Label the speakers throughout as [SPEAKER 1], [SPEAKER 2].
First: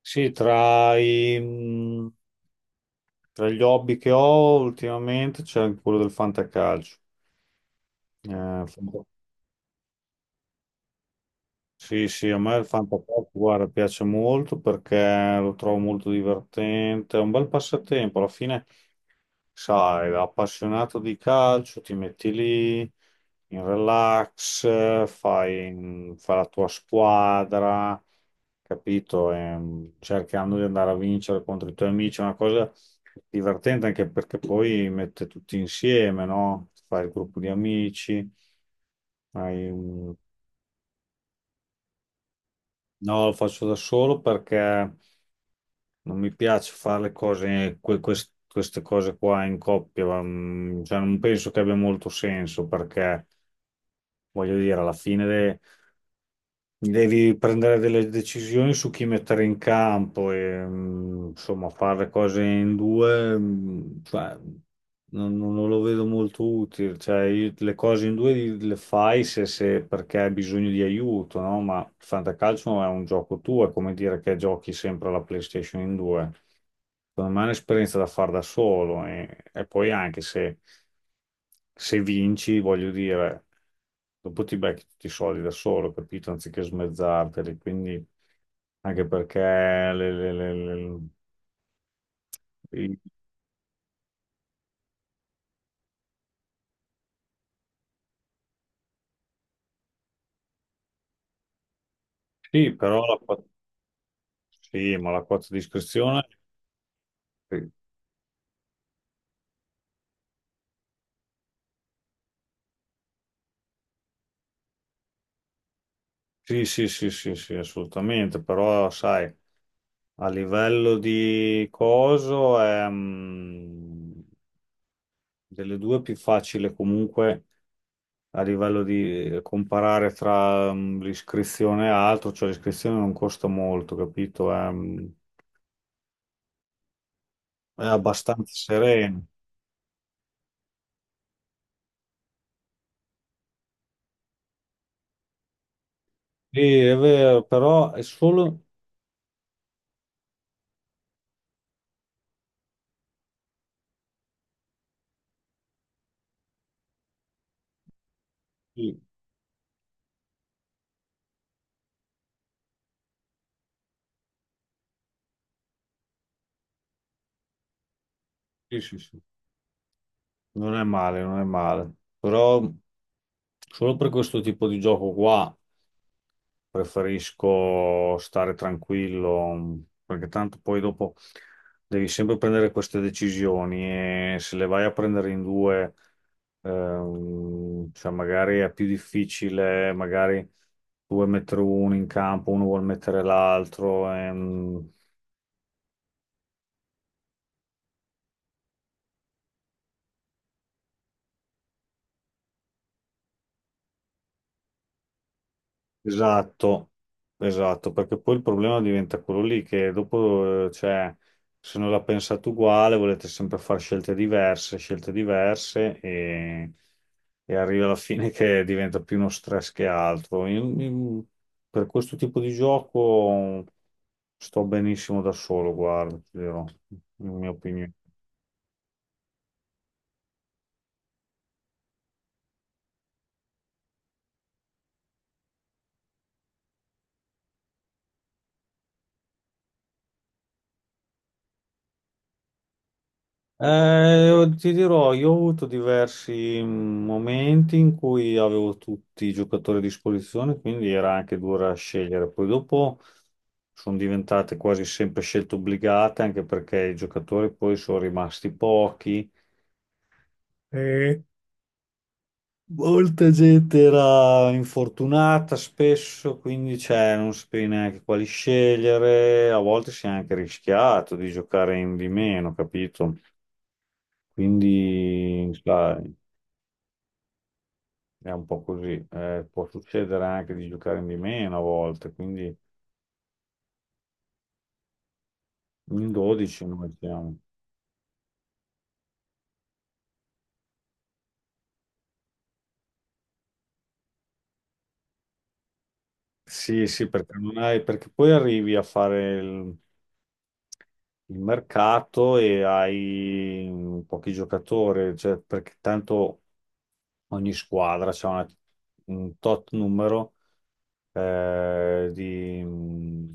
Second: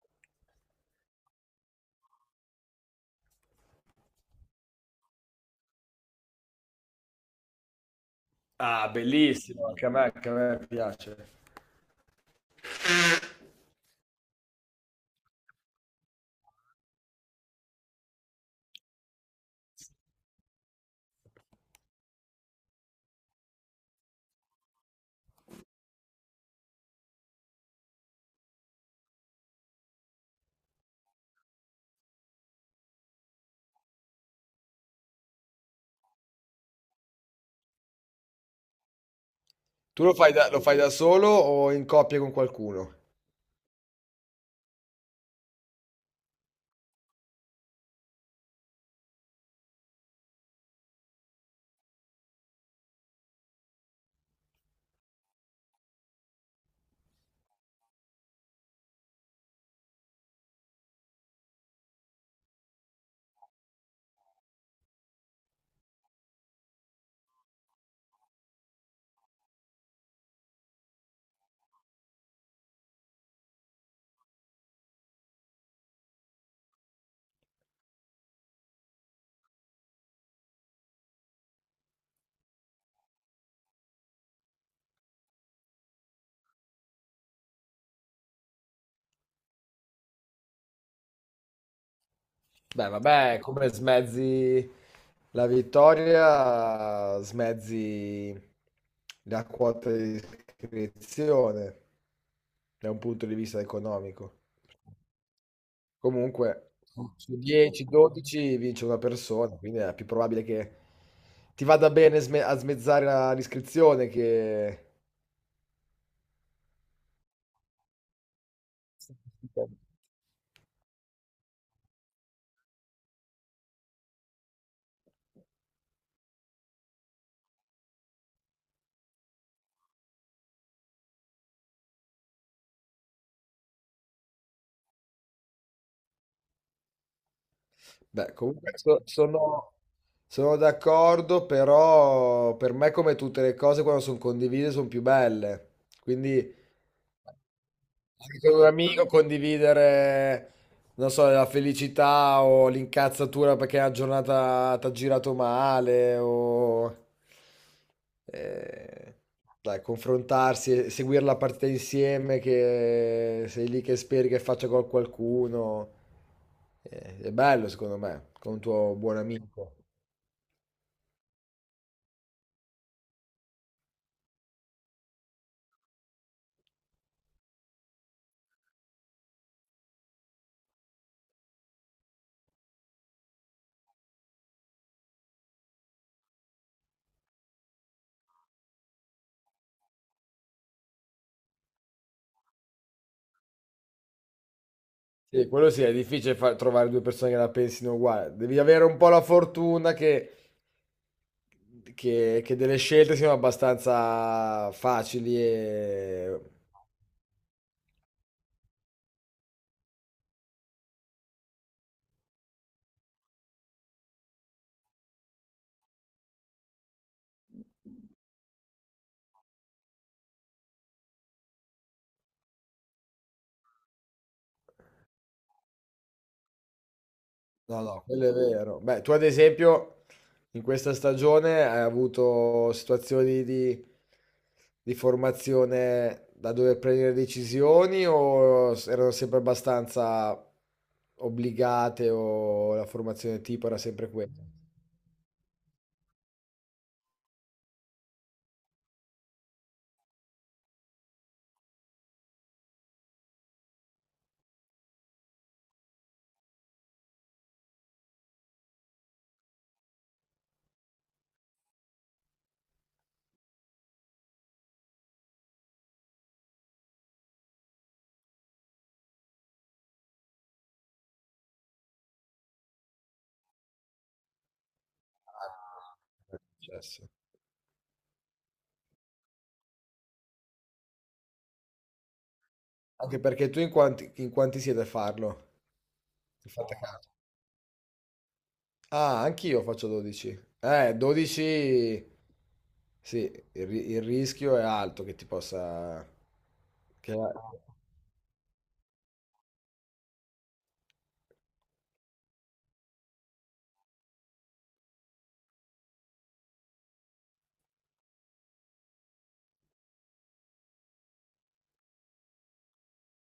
[SPEAKER 1] Sì, tra, i, mh, Tra gli hobby che ho ultimamente c'è anche quello del fantacalcio. Eh,
[SPEAKER 2] Ah,
[SPEAKER 1] fanta-
[SPEAKER 2] bellissimo, anche a me piace.
[SPEAKER 1] sì, sì, a me il fantacalcio, guarda, piace molto perché lo trovo molto divertente, è un bel passatempo. Alla fine sai, appassionato di calcio, ti metti lì in relax, fai la tua squadra, capito? Cercando di andare a vincere contro i tuoi amici, è una cosa divertente anche perché poi mette tutti insieme, no? Fai il gruppo di amici, hai
[SPEAKER 2] Tu lo
[SPEAKER 1] un-
[SPEAKER 2] fai lo fai da solo o in coppia con qualcuno?
[SPEAKER 1] no, lo faccio da solo perché. Non mi piace fare le cose, queste cose qua in coppia, cioè, non penso che abbia molto senso perché, voglio dire, devi prendere delle decisioni su chi mettere in campo e insomma, fare le cose in due, cioè, non lo vedo molto utile. Cioè, le cose in due le fai perché hai bisogno di aiuto, no? Ma il fantacalcio è un gioco tuo, è come dire che giochi sempre alla PlayStation in due. Secondo me è un'esperienza da fare da solo e poi anche se, se vinci, voglio dire, dopo ti becchi tutti i soldi da solo, capito? Anziché smezzarteli, quindi anche perché le-
[SPEAKER 2] Beh,
[SPEAKER 1] i-
[SPEAKER 2] vabbè, come smezzi la vittoria, smezzi la quota di iscrizione
[SPEAKER 1] sì,
[SPEAKER 2] da un punto di vista economico.
[SPEAKER 1] sì, ma la quota di iscrizione,
[SPEAKER 2] Comunque, su 10-12 vince una persona, quindi è più probabile che ti vada bene a smezzare l'iscrizione che...
[SPEAKER 1] sì, sì, sì, sì, sì, assolutamente, però sai, a livello di coso è... delle due è più facile comunque a livello di comparare tra l'iscrizione e altro, cioè l'iscrizione non costa molto, capito? È
[SPEAKER 2] Beh,
[SPEAKER 1] abbastanza
[SPEAKER 2] comunque so-
[SPEAKER 1] sereno.
[SPEAKER 2] sono, sono d'accordo, però per me come tutte le cose quando sono condivise sono più belle. Quindi
[SPEAKER 1] Sì, è vero, però è
[SPEAKER 2] anche con
[SPEAKER 1] solo...
[SPEAKER 2] un amico condividere, non so, la felicità o l'incazzatura perché la giornata ti ha girato male o...
[SPEAKER 1] Sì,
[SPEAKER 2] eh, dai, confrontarsi, e seguire la partita insieme che sei lì che speri che faccia gol qualcuno. È bello secondo me, con un
[SPEAKER 1] sì,
[SPEAKER 2] tuo
[SPEAKER 1] sì,
[SPEAKER 2] buon
[SPEAKER 1] sì.
[SPEAKER 2] amico.
[SPEAKER 1] Non è male, non è male. Però solo per questo tipo di gioco qua. Preferisco stare tranquillo, perché tanto poi dopo devi sempre prendere queste decisioni e se le vai a prendere in due, cioè magari è più difficile, magari tu vuoi mettere uno in campo, uno vuol mettere l'altro.
[SPEAKER 2] Sì, quello sì, è difficile trovare due persone che la pensino uguale. Devi avere un po' la fortuna che che delle scelte siano abbastanza facili e...
[SPEAKER 1] Esatto, esatto, perché poi il problema diventa quello lì che dopo, cioè, se non la pensate uguale, volete sempre fare scelte diverse e arriva alla fine che diventa più uno stress che altro. Io per questo tipo di gioco sto benissimo da solo, guarda, ti dirò, in mia
[SPEAKER 2] No,
[SPEAKER 1] opinione.
[SPEAKER 2] no, quello è quello... vero. Beh, tu ad esempio in questa stagione hai avuto situazioni di formazione da dover prendere decisioni o erano sempre abbastanza obbligate o la formazione tipo era sempre quella?
[SPEAKER 1] Io ti dirò, io ho avuto diversi momenti in cui avevo tutti i giocatori a disposizione, quindi era anche dura scegliere. Poi dopo sono diventate quasi sempre scelte obbligate, anche perché i giocatori poi sono rimasti pochi. E molta gente era infortunata spesso, quindi cioè, non sapevi neanche quali scegliere. A volte si è anche rischiato di giocare in di meno, capito? Quindi,
[SPEAKER 2] Ah,
[SPEAKER 1] sai.
[SPEAKER 2] è successo.
[SPEAKER 1] È un po' così. Può succedere anche di giocare di meno a volte, quindi
[SPEAKER 2] Anche perché tu in quanti siete a farlo?
[SPEAKER 1] in 12
[SPEAKER 2] Fate
[SPEAKER 1] noi
[SPEAKER 2] caso.
[SPEAKER 1] siamo.
[SPEAKER 2] Ah, anch'io faccio 12. 12... Sì, il rischio è alto che ti possa...
[SPEAKER 1] Sì, sì,
[SPEAKER 2] Che...
[SPEAKER 1] perché non hai, perché poi arrivi a fare il mercato e hai pochi giocatori, cioè, perché tanto ogni squadra un tot numero eh, di, mm,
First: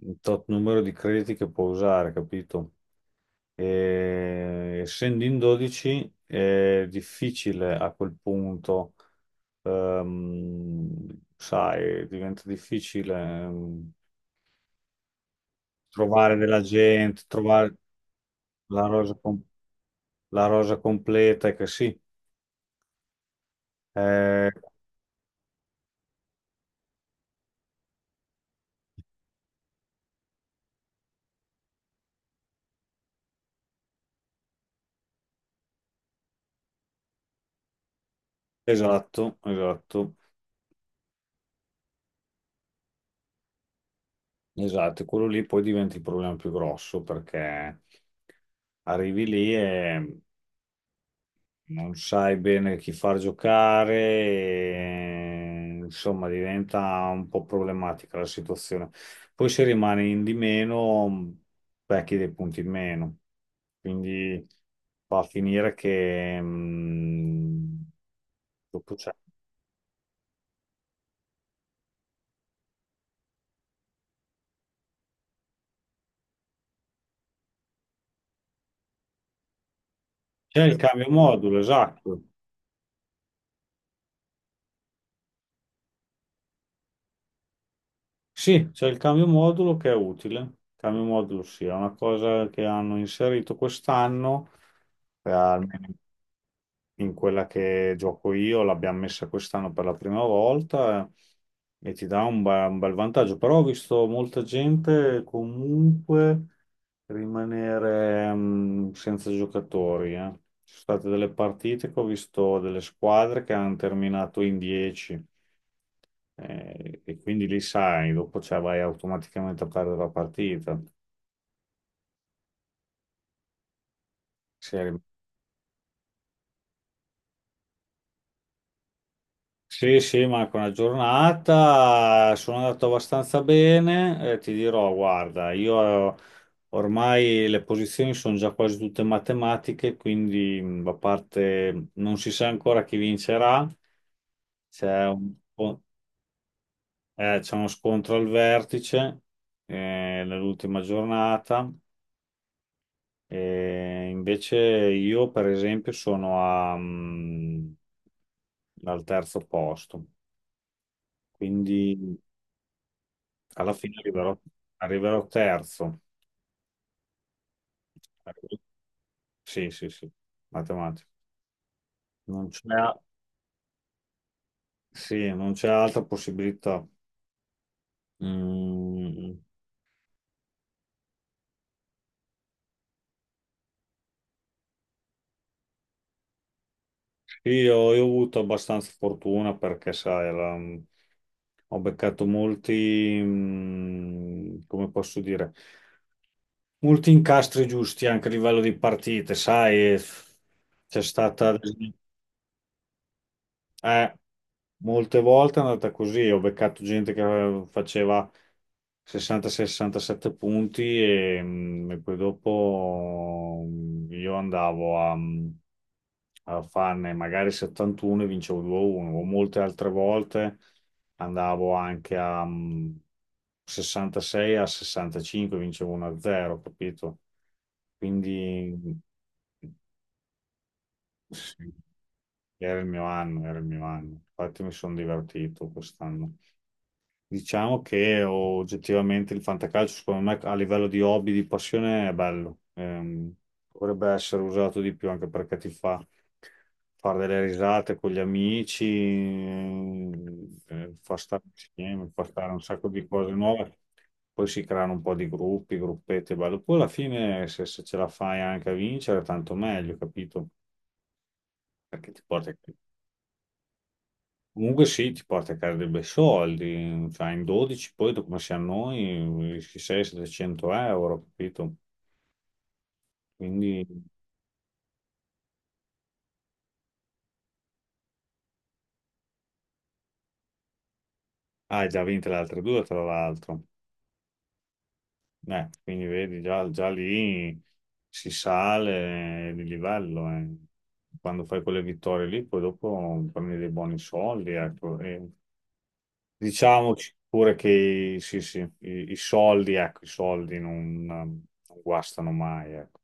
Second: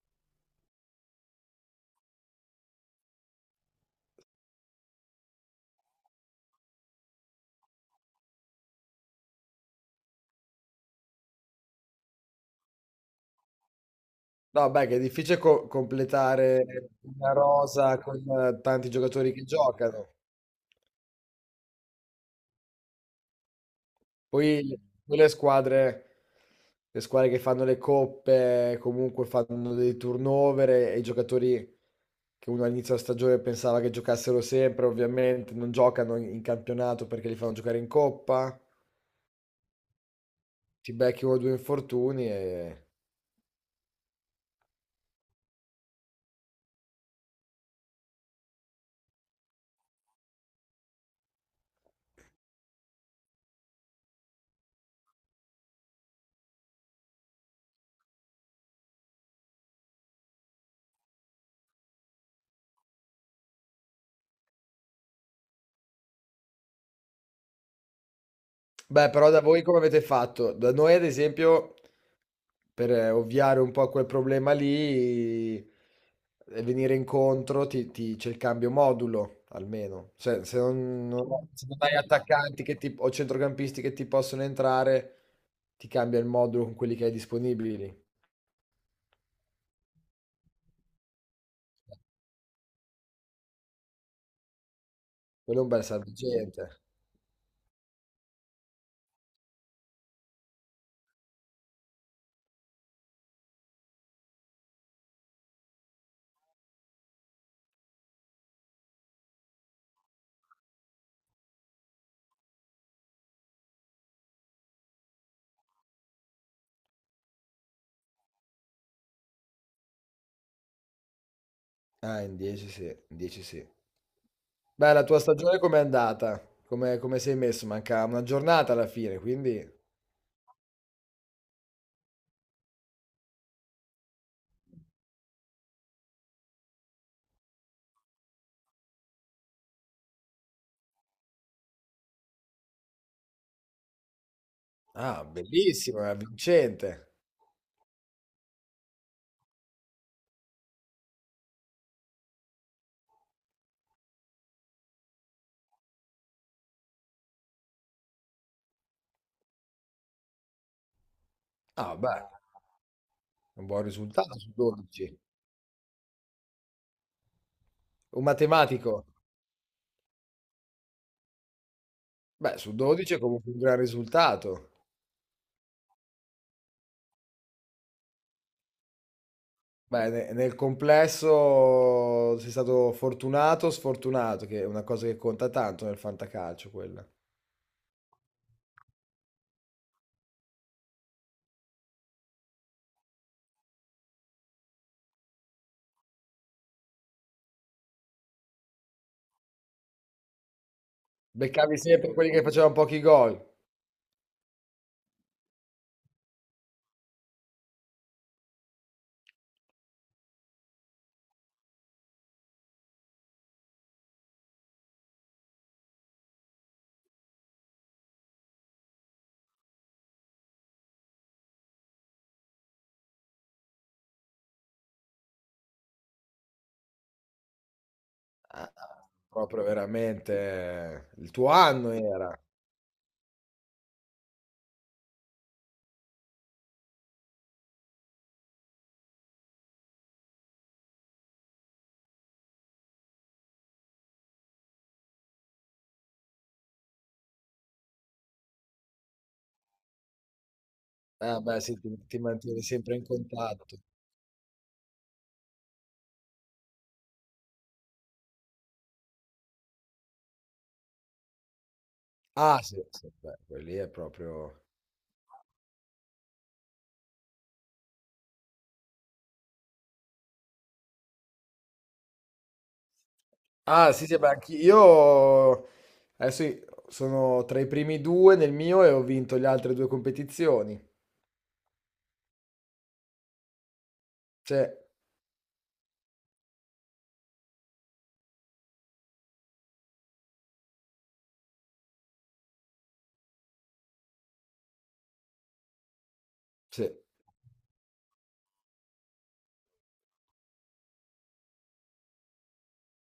[SPEAKER 1] un tot numero di crediti che può usare, capito? E, essendo in 12 è difficile a quel punto, ehm, sai, diventa difficile ehm,
[SPEAKER 2] No, beh, che è difficile
[SPEAKER 1] trovare della
[SPEAKER 2] completare
[SPEAKER 1] gente,
[SPEAKER 2] una
[SPEAKER 1] trovare
[SPEAKER 2] rosa con
[SPEAKER 1] la
[SPEAKER 2] tanti
[SPEAKER 1] rosa,
[SPEAKER 2] giocatori
[SPEAKER 1] com-
[SPEAKER 2] che giocano.
[SPEAKER 1] la rosa completa, che sì, eh,
[SPEAKER 2] Poi, poi le squadre che fanno le coppe, comunque fanno dei turnover e i giocatori che uno all'inizio della stagione pensava che giocassero sempre, ovviamente non giocano in campionato perché li fanno giocare in coppa.
[SPEAKER 1] esatto, esatto,
[SPEAKER 2] Ti becchi 1 o 2 infortuni e
[SPEAKER 1] esatto, e quello lì poi diventa il problema più grosso perché arrivi lì e non sai bene chi far giocare, e, insomma, diventa un po' problematica la situazione. Poi se rimani in di meno, becchi dei punti in meno, quindi va a finire che dopo
[SPEAKER 2] beh,
[SPEAKER 1] c'è
[SPEAKER 2] però da voi come avete fatto? Da noi ad esempio, per ovviare un po' a quel problema lì e venire incontro ti c'è il cambio modulo, almeno. Cioè, se
[SPEAKER 1] c'è il
[SPEAKER 2] non
[SPEAKER 1] cambio
[SPEAKER 2] non
[SPEAKER 1] modulo,
[SPEAKER 2] se non hai
[SPEAKER 1] esatto.
[SPEAKER 2] attaccanti che ti o centrocampisti che ti possono entrare, ti cambia il modulo con quelli che hai disponibili.
[SPEAKER 1] Sì, c'è il cambio modulo che è utile. Il cambio modulo sì, è una cosa che hanno inserito quest'anno, per
[SPEAKER 2] Quello è un bel
[SPEAKER 1] almeno
[SPEAKER 2] salvagente.
[SPEAKER 1] in quella che gioco io, l'abbiamo messa quest'anno per la prima volta e ti dà un bel vantaggio. Però ho visto molta gente comunque rimanere senza giocatori. Ci sono state delle partite che ho visto delle squadre che hanno terminato in 10 e quindi lì sai, dopo cioè, vai automaticamente a perdere la partita.
[SPEAKER 2] Ah, in 10 sì, in 10 sì.
[SPEAKER 1] Se
[SPEAKER 2] Beh, la tua stagione com'è andata? Come come sei messo? Manca una giornata alla fine, quindi
[SPEAKER 1] Sì, sì, Marco, una giornata, sono andato abbastanza bene, ti dirò, guarda, io ormai le posizioni sono già quasi tutte matematiche, quindi a parte non si sa ancora chi vincerà, c'è
[SPEAKER 2] ah,
[SPEAKER 1] un po-
[SPEAKER 2] bellissimo, è vincente.
[SPEAKER 1] c'è uno scontro al vertice eh, nell'ultima giornata, e invece io per esempio sono al terzo posto,
[SPEAKER 2] Ah,
[SPEAKER 1] quindi...
[SPEAKER 2] beh, un
[SPEAKER 1] Alla
[SPEAKER 2] buon
[SPEAKER 1] fine arriverò,
[SPEAKER 2] risultato su 12.
[SPEAKER 1] arriverò terzo.
[SPEAKER 2] Un
[SPEAKER 1] Arrivo-
[SPEAKER 2] matematico,
[SPEAKER 1] Sì, sì, sì, matematica. Non
[SPEAKER 2] beh,
[SPEAKER 1] c'è
[SPEAKER 2] su 12 è comunque un gran risultato.
[SPEAKER 1] sì, non c'è altra possibilità. Mm,
[SPEAKER 2] Beh, nel complesso sei stato fortunato o sfortunato, che è una cosa che conta tanto nel fantacalcio, quella.
[SPEAKER 1] sì, io ho avuto abbastanza fortuna perché, sai, ho beccato molti, come posso dire, molti incastri giusti anche a livello di partite, sai, c'è stata
[SPEAKER 2] Beccavi sempre quelli che facevano pochi gol.
[SPEAKER 1] Eh, molte volte è andata così, ho beccato gente che faceva 60-67 punti e poi dopo io andavo a farne magari 71 e vincevo 2-1, o molte altre volte andavo anche a 66 a 65 vincevo 1-0, capito?
[SPEAKER 2] Ah,
[SPEAKER 1] Quindi
[SPEAKER 2] proprio veramente il tuo
[SPEAKER 1] sì,
[SPEAKER 2] anno era.
[SPEAKER 1] era il mio anno, era il mio anno. Infatti mi sono divertito quest'anno. Diciamo che oggettivamente il fantacalcio, secondo me, a livello di hobby, di passione, è bello. Dovrebbe essere usato di più anche perché ti fa fare delle risate con gli amici, fa
[SPEAKER 2] Ah,
[SPEAKER 1] stare
[SPEAKER 2] beh, sì,
[SPEAKER 1] insieme,
[SPEAKER 2] ti
[SPEAKER 1] fa stare un
[SPEAKER 2] mantieni
[SPEAKER 1] sacco
[SPEAKER 2] sempre in
[SPEAKER 1] di cose nuove.
[SPEAKER 2] contatto.
[SPEAKER 1] Poi si creano un po' di gruppi, gruppetti, è bello. Poi alla fine, se, se ce la fai anche a vincere, tanto meglio, capito? Perché ti porta
[SPEAKER 2] Ah, sì, sì, beh, quelli è proprio...
[SPEAKER 1] comunque sì, ti porta a casa dei bei soldi, cioè in 12 poi dopo come siamo noi, 600-700 euro, capito? Quindi
[SPEAKER 2] Ah, sì, sì, beh, anch'io adesso sono tra i primi due nel mio e ho vinto le altre due competizioni.
[SPEAKER 1] ah, hai già vinto le altre due tra l'altro.
[SPEAKER 2] Sì,
[SPEAKER 1] Quindi vedi, già, già lì si sale di livello. Quando fai quelle vittorie lì, poi dopo prendi dei buoni soldi, ecco. E
[SPEAKER 2] sì.
[SPEAKER 1] diciamoci pure che sì, sì, i soldi, ecco, i soldi non guastano mai, ecco.